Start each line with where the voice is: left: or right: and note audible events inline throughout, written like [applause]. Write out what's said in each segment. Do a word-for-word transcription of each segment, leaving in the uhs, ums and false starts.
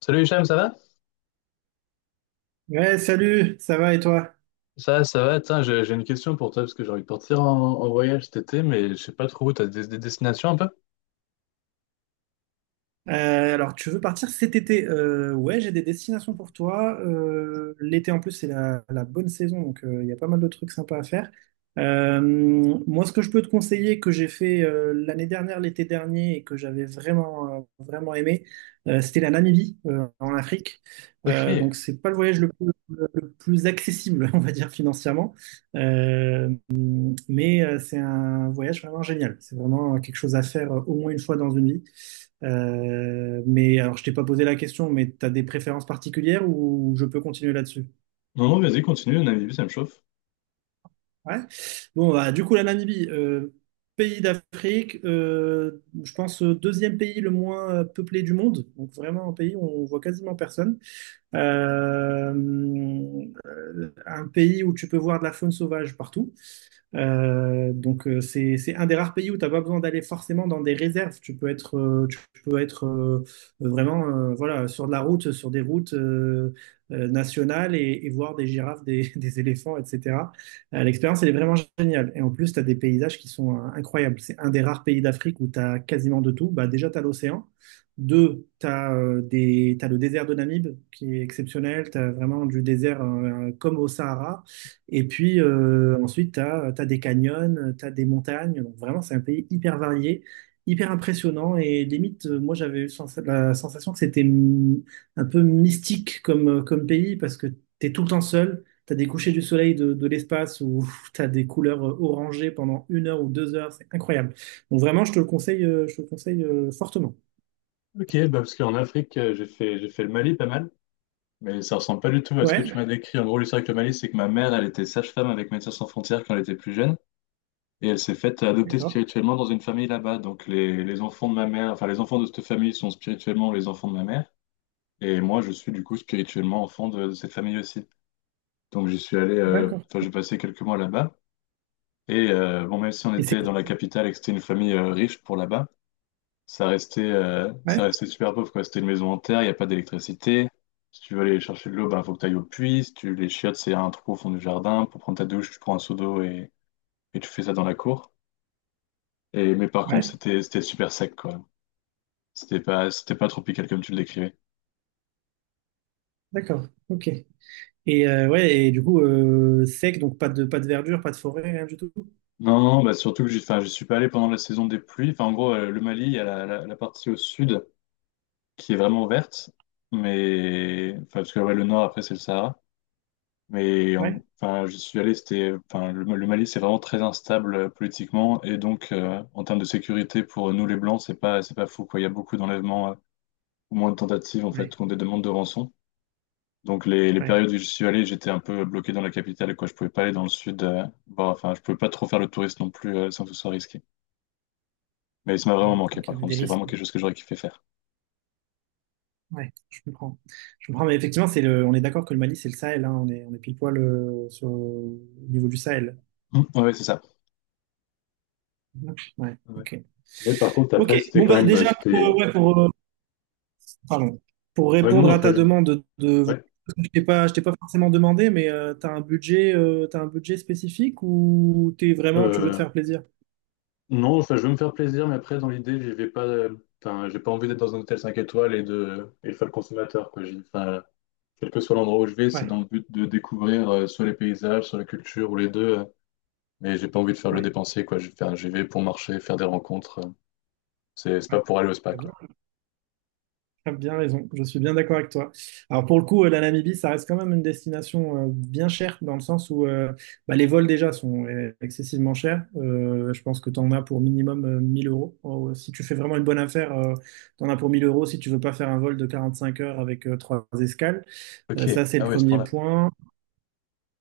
left: Salut Hicham, ça va?
right: Ouais, salut, ça va et toi?
left: Ça, ça va, tiens, j'ai j'ai une question pour toi parce que j'ai envie de partir en, en voyage cet été, mais je sais pas trop où, t'as des, des destinations un peu?
right: Euh, alors, tu veux partir cet été? Euh, ouais, j'ai des destinations pour toi. Euh, l'été, en plus, c'est la, la bonne saison, donc euh, il y a pas mal de trucs sympas à faire. Euh, Moi, ce que je peux te conseiller, que j'ai fait euh, l'année dernière, l'été dernier, et que j'avais vraiment, euh, vraiment aimé, euh, c'était la Namibie, euh, en Afrique.
left: Ok.
right: Euh, donc, c'est pas le voyage le plus, le plus accessible, [laughs] on va dire, financièrement. Euh, Mais euh, c'est un voyage vraiment génial. C'est vraiment quelque chose à faire euh, au moins une fois dans une vie. Euh, mais alors, je t'ai pas posé la question, mais tu as des préférences particulières ou je peux continuer là-dessus?
left: Non, non, vas-y, continue, Namibie, ça me chauffe.
right: Ouais. Bon, bah, du coup, la Namibie, euh, pays d'Afrique, euh, je pense euh, deuxième pays le moins euh, peuplé du monde. Donc vraiment un pays où on voit quasiment personne. Euh, euh, un pays où tu peux voir de la faune sauvage partout. Euh, donc euh, c'est c'est un des rares pays où tu n'as pas besoin d'aller forcément dans des réserves. Tu peux être euh, tu peux être euh, vraiment euh, voilà sur de la route, sur des routes euh, euh, nationales et, et voir des girafes, des, [laughs] des éléphants, et cetera. Euh, l'expérience elle est vraiment géniale. Et en plus tu as des paysages qui sont euh, incroyables. C'est un des rares pays d'Afrique où tu as quasiment de tout. Bah déjà tu as l'océan. Deux, tu as, des, t'as le désert de Namib qui est exceptionnel. Tu as vraiment du désert euh, comme au Sahara. Et puis euh, ensuite, tu as des canyons, tu as des montagnes. Donc vraiment, c'est un pays hyper varié, hyper impressionnant. Et limite, euh, moi, j'avais eu sens- la sensation que c'était mm, un peu mystique comme, euh, comme pays parce que tu es tout le temps seul. Tu as des couchers du soleil de, de l'espace où [laughs] tu as des couleurs euh, orangées pendant une heure ou deux heures. C'est incroyable. Donc vraiment, je te le conseille, euh, je te le conseille euh, fortement.
left: Ok, bah parce qu'en Afrique, euh, j'ai fait, j'ai fait le Mali pas mal, mais ça ressemble pas du tout à ce que
right: Ouais,
left: tu m'as décrit. En gros, l'histoire avec le Mali, c'est que ma mère, elle était sage-femme avec Médecins Sans Frontières quand elle était plus jeune, et elle s'est faite adopter
right: d'accord,
left: spirituellement dans une famille là-bas. Donc les, les enfants de ma mère, enfin les enfants de cette famille sont spirituellement les enfants de ma mère. Et moi, je suis du coup spirituellement enfant de, de cette famille aussi. Donc j'y suis allé, euh,
right: d'accord.
left: enfin j'ai passé quelques mois là-bas. Et euh, bon, même si on
right: Et c'est...
left: était dans la capitale et que c'était une famille euh, riche pour là-bas, ça restait, euh, ça
right: Ouais,
left: restait super pauvre, quoi. C'était une maison en terre, il n'y a pas d'électricité. Si tu veux aller chercher de l'eau, ben, faut que tu ailles au puits. Si tu les chiottes, c'est un trou au fond du jardin. Pour prendre ta douche, tu prends un seau d'eau et, et tu fais ça dans la cour. Et, mais par contre,
right: ouais,
left: c'était, c'était super sec, quoi. C'était pas, c'était pas tropical comme tu le décrivais.
right: d'accord, ok. Et euh, ouais, et du coup, euh, sec, donc pas de, pas de verdure, pas de forêt, rien du tout.
left: Non, bah surtout que je, enfin, je suis pas allé pendant la saison des pluies. Enfin, en gros, euh, le Mali, il y a la, la- la partie au sud qui est vraiment verte, mais enfin, parce que ouais, le nord après c'est le Sahara. Mais en-
right: Ouais,
left: enfin, je suis allé, c'était enfin le, le Mali, c'est vraiment très instable euh, politiquement et donc euh, en termes de sécurité pour nous les Blancs, c'est pas c'est pas fou quoi. Il y a beaucoup d'enlèvements, euh, ou moins de tentatives en
right: ouais,
left: fait, ou des demandes de rançon. Donc les, les
right: ouais,
left: périodes où je suis allé, j'étais un peu bloqué dans la capitale quoi. Je pouvais pas aller dans le sud. Euh, voir- enfin, je pouvais pas trop faire le touriste non plus euh, sans que ce soit risqué. Mais ça m'a vraiment
right: ouais.
left: manqué,
right: Donc il y
left: par
right: avait
left: contre.
right: des
left: C'est
right: risques.
left: vraiment quelque chose que j'aurais kiffé faire.
right: Ouais, je comprends. Je comprends, mais effectivement, c'est le, on est d'accord que le Mali, c'est le Sahel, hein, on est, on est pile poil euh, sur, au niveau du Sahel.
left: Mm. Ouais, c'est ça.
right: Ouais,
left: Ouais.
right: ok.
left: Mais par contre,
right: Ok,
left: après, c'était
right: bon,
left: quand
right: bah,
left: même. euh,
right: déjà, pour,
left: C'était...
right: euh, ouais, pour, euh, pardon, pour
left: Ouais, non,
right: répondre à
left: après,
right: ta
left: je...
right: demande de.
left: ouais.
right: Je t'ai pas, je t'ai pas forcément demandé, mais euh, t'as un budget, euh, t'as un budget spécifique ou t'es vraiment, tu veux te
left: Euh,
right: faire plaisir?
left: non, enfin, je veux me faire plaisir, mais après, dans l'idée, je vais pas. Euh, Enfin, j'ai pas envie d'être dans un hôtel cinq étoiles et de, et de faire le consommateur, quoi. J'ai- Enfin, quel que soit l'endroit où je vais, c'est
right: Ouais,
left: dans le but de découvrir euh, soit les paysages, soit la culture, ou les deux. Euh, mais j'ai pas envie de faire le
right: ouais,
left: dépensier, quoi. Je vais faire- j'y vais pour marcher, faire des rencontres. euh. c'est c'est
right: ouais.
left: pas pour aller au spa,
right: T'as
left: quoi.
right: bien. T'as bien raison, je suis bien d'accord avec toi. Alors pour le coup, euh, la Namibie, ça reste quand même une destination euh, bien chère dans le sens où euh, bah, les vols déjà sont euh, excessivement chers. Euh, je pense que tu en as pour minimum euh, mille euros. Oh, si tu fais vraiment une bonne affaire, tu en as pour mille euros si tu veux pas faire un vol de quarante-cinq heures avec euh, trois escales. Euh,
left: Ok,
right: ça, c'est le
left: ah ouais, à ce
right: premier
left: point-là.
right: point.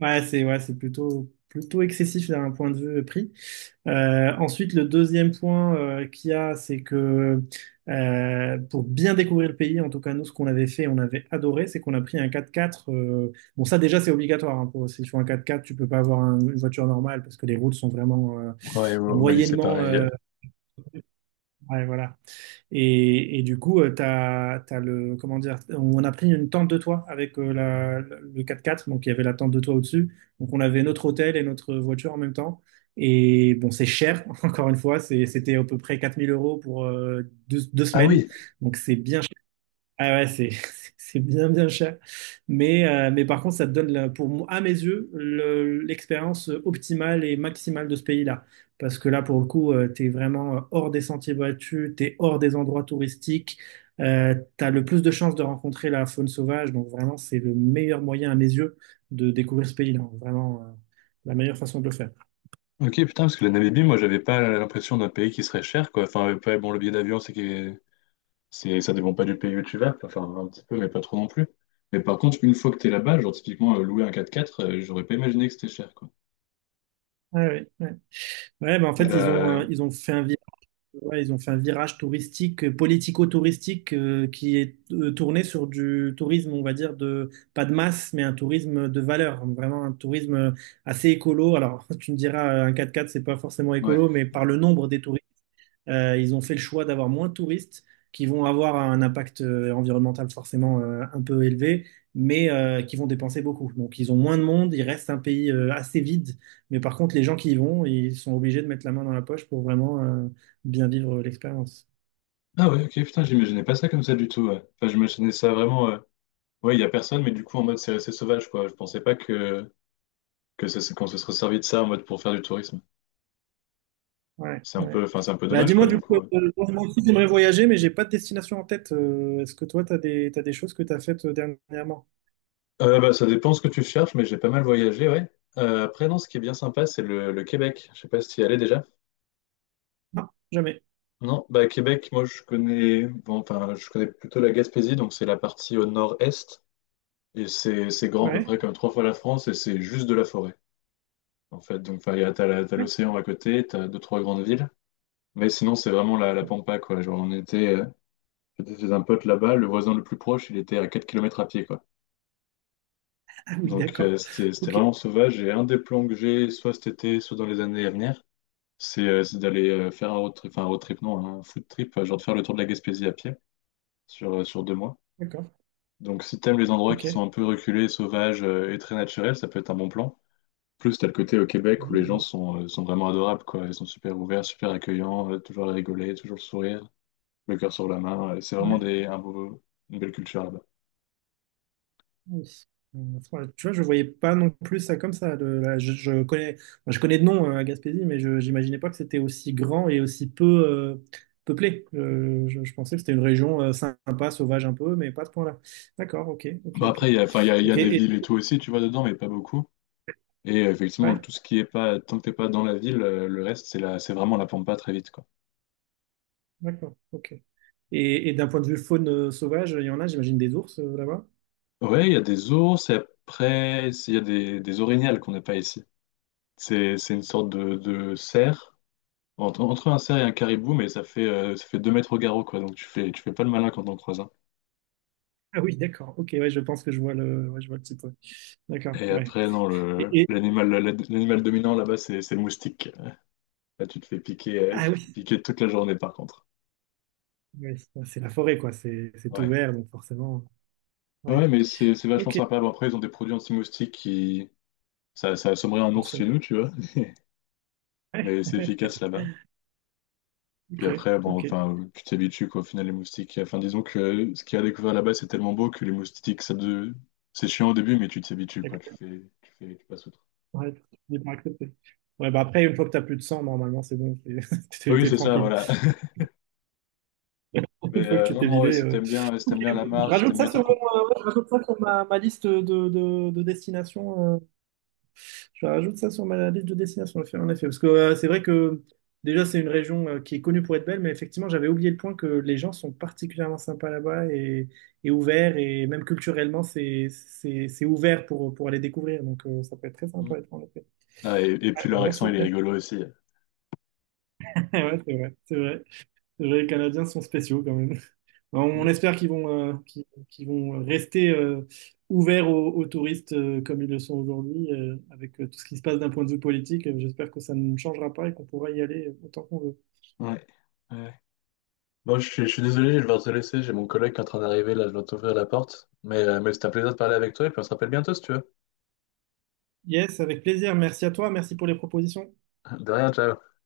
right: Ouais, c'est, ouais, c'est plutôt plutôt excessif d'un point de vue euh, prix. Euh, ensuite, le deuxième point euh, qu'il y a, c'est que euh, pour bien découvrir le pays, en tout cas nous, ce qu'on avait fait, on avait adoré, c'est qu'on a pris un quatre-quatre. euh, bon, ça déjà, c'est obligatoire. Hein, pour, si tu fais un quatre-quatre, tu peux pas avoir un- une voiture normale parce que les routes sont vraiment euh,
left: Ouais, au au Mali, c'est
right: moyennement.
left: pareil.
right: Euh, ouais, voilà. Et, et du coup, euh, t'as, t'as le, comment dire, on a pris une tente de toit avec euh, la, le quatre-quatre, donc il y avait la tente de toit au-dessus. Donc on avait notre hôtel et notre voiture en même temps. Et bon, c'est cher, [laughs] encore une fois, c'est- c'était à peu près quatre mille euros pour euh, deux, deux
left: Ah
right: semaines.
left: oui,
right: Donc c'est bien, ah ouais, c'est [laughs] c'est bien bien cher. Mais, euh, mais par contre, ça te donne, la- pour moi, à mes yeux, le- l'expérience optimale et maximale de ce pays-là. Parce que là, pour le coup, euh, t'es vraiment euh, hors des sentiers battus, t'es hors des endroits touristiques, euh, t'as le plus de chances de rencontrer la faune sauvage. Donc vraiment, c'est le meilleur moyen, à mes yeux, de découvrir ce pays-là. Vraiment, euh, la meilleure façon de le faire.
left: ok, putain, parce que la Namibie, moi, j'avais pas l'impression d'un pays qui serait cher, quoi. Enfin, ouais, bon, le billet d'avion, c'est que c'est, ça dépend pas du pays où tu vas, enfin, un petit peu, mais pas trop non plus. Mais par contre, une fois que t'es là-bas, genre, typiquement, euh, louer un quatre-quatre, euh, j'aurais pas imaginé que c'était cher, quoi.
right: Ouais, ouais, ouais. Ouais, bah, en
left: Et
right: fait, ils ont, euh,
left: là,
right: ils ont fait un virage, ils ont fait un virage touristique, euh, politico-touristique, euh, qui est euh, tourné sur du tourisme, on va dire, de, pas de masse, mais un tourisme de valeur, vraiment un tourisme euh, assez écolo. Alors, [laughs] tu me diras, euh, un quatre fois quatre, c'est pas forcément
left: ouais.
right: écolo, mais par le nombre des touristes euh, ils ont fait le choix d'avoir moins de touristes qui vont avoir un impact euh, environnemental forcément euh, un peu élevé, mais euh, qui vont dépenser beaucoup. Donc ils ont moins de monde, il reste un pays euh, assez vide, mais par contre les gens qui y vont, ils sont obligés de mettre la main dans la poche pour vraiment euh, bien vivre l'expérience.
left: Ah ouais, ok, putain, j'imaginais pas ça comme ça du tout, ouais. Enfin, j'imaginais ça vraiment, euh, ouais, il y a personne, mais du coup, en mode, c'est resté sauvage, quoi. Je pensais pas que, que ça- Qu'on se serait servi de ça en mode pour faire du tourisme.
right: Ouais,
left: C'est un peu,
right: ouais.
left: enfin, c'est un peu
right: Bah
left: dommage, quoi,
right: dis-moi du
left: du
right: coup,
left: coup.
right: euh, moi aussi j'aimerais voyager, mais j'ai pas de destination en tête. Euh, est-ce que toi, tu as des, t'as des choses que tu as faites euh, dernièrement?
left: Euh, bah, ça dépend ce que tu cherches, mais j'ai pas mal voyagé, ouais. Euh, après, non, ce qui est bien sympa, c'est le, le Québec. Je sais pas si tu y allais déjà.
right: Non, jamais.
left: Non, bah, Québec, moi, je connais, bon, enfin, je connais plutôt la Gaspésie, donc c'est la partie au nord-est, et c'est c'est grand à peu
right: Ouais.
left: près comme trois fois la France, et c'est juste de la forêt, en fait. Donc, enfin, il y a- t'as la- t'as l'océan à côté, t'as deux, trois grandes villes, mais sinon, c'est vraiment la, la pampa, quoi. Genre, on était, euh, j'étais chez un pote là-bas, le voisin le plus proche, il était à quatre kilomètres à pied, quoi.
right: Ah oui,
left: Donc, euh,
right: d'accord.
left: c'était, c'était
right: Ok,
left: vraiment sauvage. Et un des plans que j'ai, soit cet été, soit dans les années à venir, c'est euh, c'est d'aller euh, faire un road trip, enfin un road trip, non, un food trip, euh, genre de faire le tour de la Gaspésie à pied sur, euh, sur deux mois.
right: d'accord.
left: Donc, si t'aimes les endroits
right: Ok.
left: qui sont
right: Oui,
left: un peu reculés, sauvages euh, et très naturels, ça peut être un bon plan. Plus, t'as le côté au Québec où les gens
right: oui.
left: sont, euh, sont vraiment adorables, quoi. Ils sont super ouverts, super accueillants, euh, toujours à rigoler, toujours le sourire, le cœur sur la main. Euh, C'est vraiment
right: Ouais.
left: des, un beau- une belle culture là-bas.
right: Oui. Euh, ouais, tu vois, je voyais pas non plus ça comme ça. le- la- je, je connais, enfin, je connais de nom euh, Gaspésie, mais je n'imaginais pas que c'était aussi grand et aussi peu euh, peuplé. Euh, je, je pensais que c'était une région euh, sympa, sauvage un peu, mais pas à ce point-là. D'accord, ok, ok,
left: Bon
right: ok.
left: après, il y a, enfin, il y a, il y a
right: Ok,
left: des
right: et,
left: villes et tout aussi, tu vois, dedans, mais pas beaucoup. Et euh, effectivement,
right: ouais,
left: tout ce qui est pas, tant que t'es pas dans la ville, euh, le reste, c'est la, c'est vraiment la pampa très vite, quoi.
right: d'accord, ok. Et, et d'un point de vue faune euh, sauvage, il y en a, j'imagine, des ours euh, là-bas?
left: Ouais, il y a des ours, et après, c'est- il y a des, des orignales qu'on n'a pas ici. C'est, c'est une sorte de, de cerf, entre, entre un cerf et un caribou, mais ça fait, euh, ça fait deux mètres au garrot, quoi. Donc tu fais, tu fais pas le malin quand on croise un.
right: Ah oui, d'accord. Ok, ouais, je pense que je vois le, ouais, je vois le type. Ouais. D'accord.
left: Et
right: Ouais.
left: après, non, le,
right: Et, et-
left: l'animal, la- la- l'animal dominant là-bas, c'est, c'est le moustique. Là, tu te fais piquer, euh,
right: ah
left: tu te fais
right: oui,
left: piquer toute la journée, par contre.
right: ouais, c'est la forêt, quoi. C'est c'est tout
left: Ouais.
right: vert, donc forcément. Ouais.
left: Ouais, mais c'est c'est vachement
right: Ok.
left: sympa. Bon, après, ils ont des produits anti-moustiques qui. Ça, ça assommerait un
right: Donc,
left: ours
right: sur-
left: chez nous, tu vois. Mais c'est
right: ouais. [laughs]
left: efficace là-bas. Puis
right: Ok.
left: après, bon,
right: Ok.
left: enfin, tu t'habitues, quoi, au final, les moustiques. Enfin, disons que ce qu'il y a à découvert là-bas, c'est tellement beau que les moustiques, ça de... c'est chiant au début, mais tu t'habitues, quoi. Tu
right: D'accord.
left: fais, tu fais, tu passes outre.
right: Ouais, j'ai pas accepté. Ouais, bah après, une fois que t'as plus de sang, normalement, c'est bon. T'es [laughs] t'es-
left: Oui,
right: t'es
left: c'est ça,
right: tranquille.
left: voilà. [laughs]
right: [laughs] Une
left: Mais
right: fois que
left: euh,
right: tu
left: non,
right: t'es
left: non, ouais,
right: vidé.
left: si
right: euh.
left: t'aimes bien, si t'aimes bien la
right: Je
left: marche, si t'aimes
right: rajoute
left: bien
right: ça
left: être
right: sur
left: en
right: mon,
left: contact.
right: euh, Ouais, je rajoute ça sur ma, ma liste de, de, de destinations. Euh, Je rajoute ça sur ma liste de destinations, en effet. En effet. Parce que euh, c'est vrai que déjà, c'est une région euh, qui est connue pour être belle, mais effectivement, j'avais oublié le point que les gens sont particulièrement sympas là-bas et, et ouverts, et même culturellement, c'est c'est- c'est ouvert pour, pour aller découvrir. Donc, euh, ça peut être très
left: Mm.
right: sympa, en effet.
left: Ah, et, et
right: Ouais,
left: puis
right: bah,
left: leur accent, il
right: merci.
left: est
right: [laughs]
left: rigolo aussi.
right: Ouais, c'est vrai, c'est vrai. C'est vrai, les Canadiens sont spéciaux quand même. On,
left: Mm.
right: on espère qu'ils vont, euh, qu'ils, qu'ils vont rester euh, ouverts aux, aux touristes euh, comme ils le sont aujourd'hui, euh, avec euh, tout ce qui se passe d'un point de vue politique. Euh, J'espère que ça ne changera pas et qu'on pourra y aller euh, autant qu'on veut.
left: Ouais. Ouais. Bon, je suis, je suis désolé, je vais devoir te laisser. J'ai mon collègue qui est en train d'arriver là, je dois t'ouvrir la porte. Mais, euh, mais c'était un plaisir de parler avec toi et puis on se rappelle bientôt si tu veux.
right: Yes, avec plaisir. Merci à toi. Merci pour les propositions.
left: [laughs] De rien, ciao.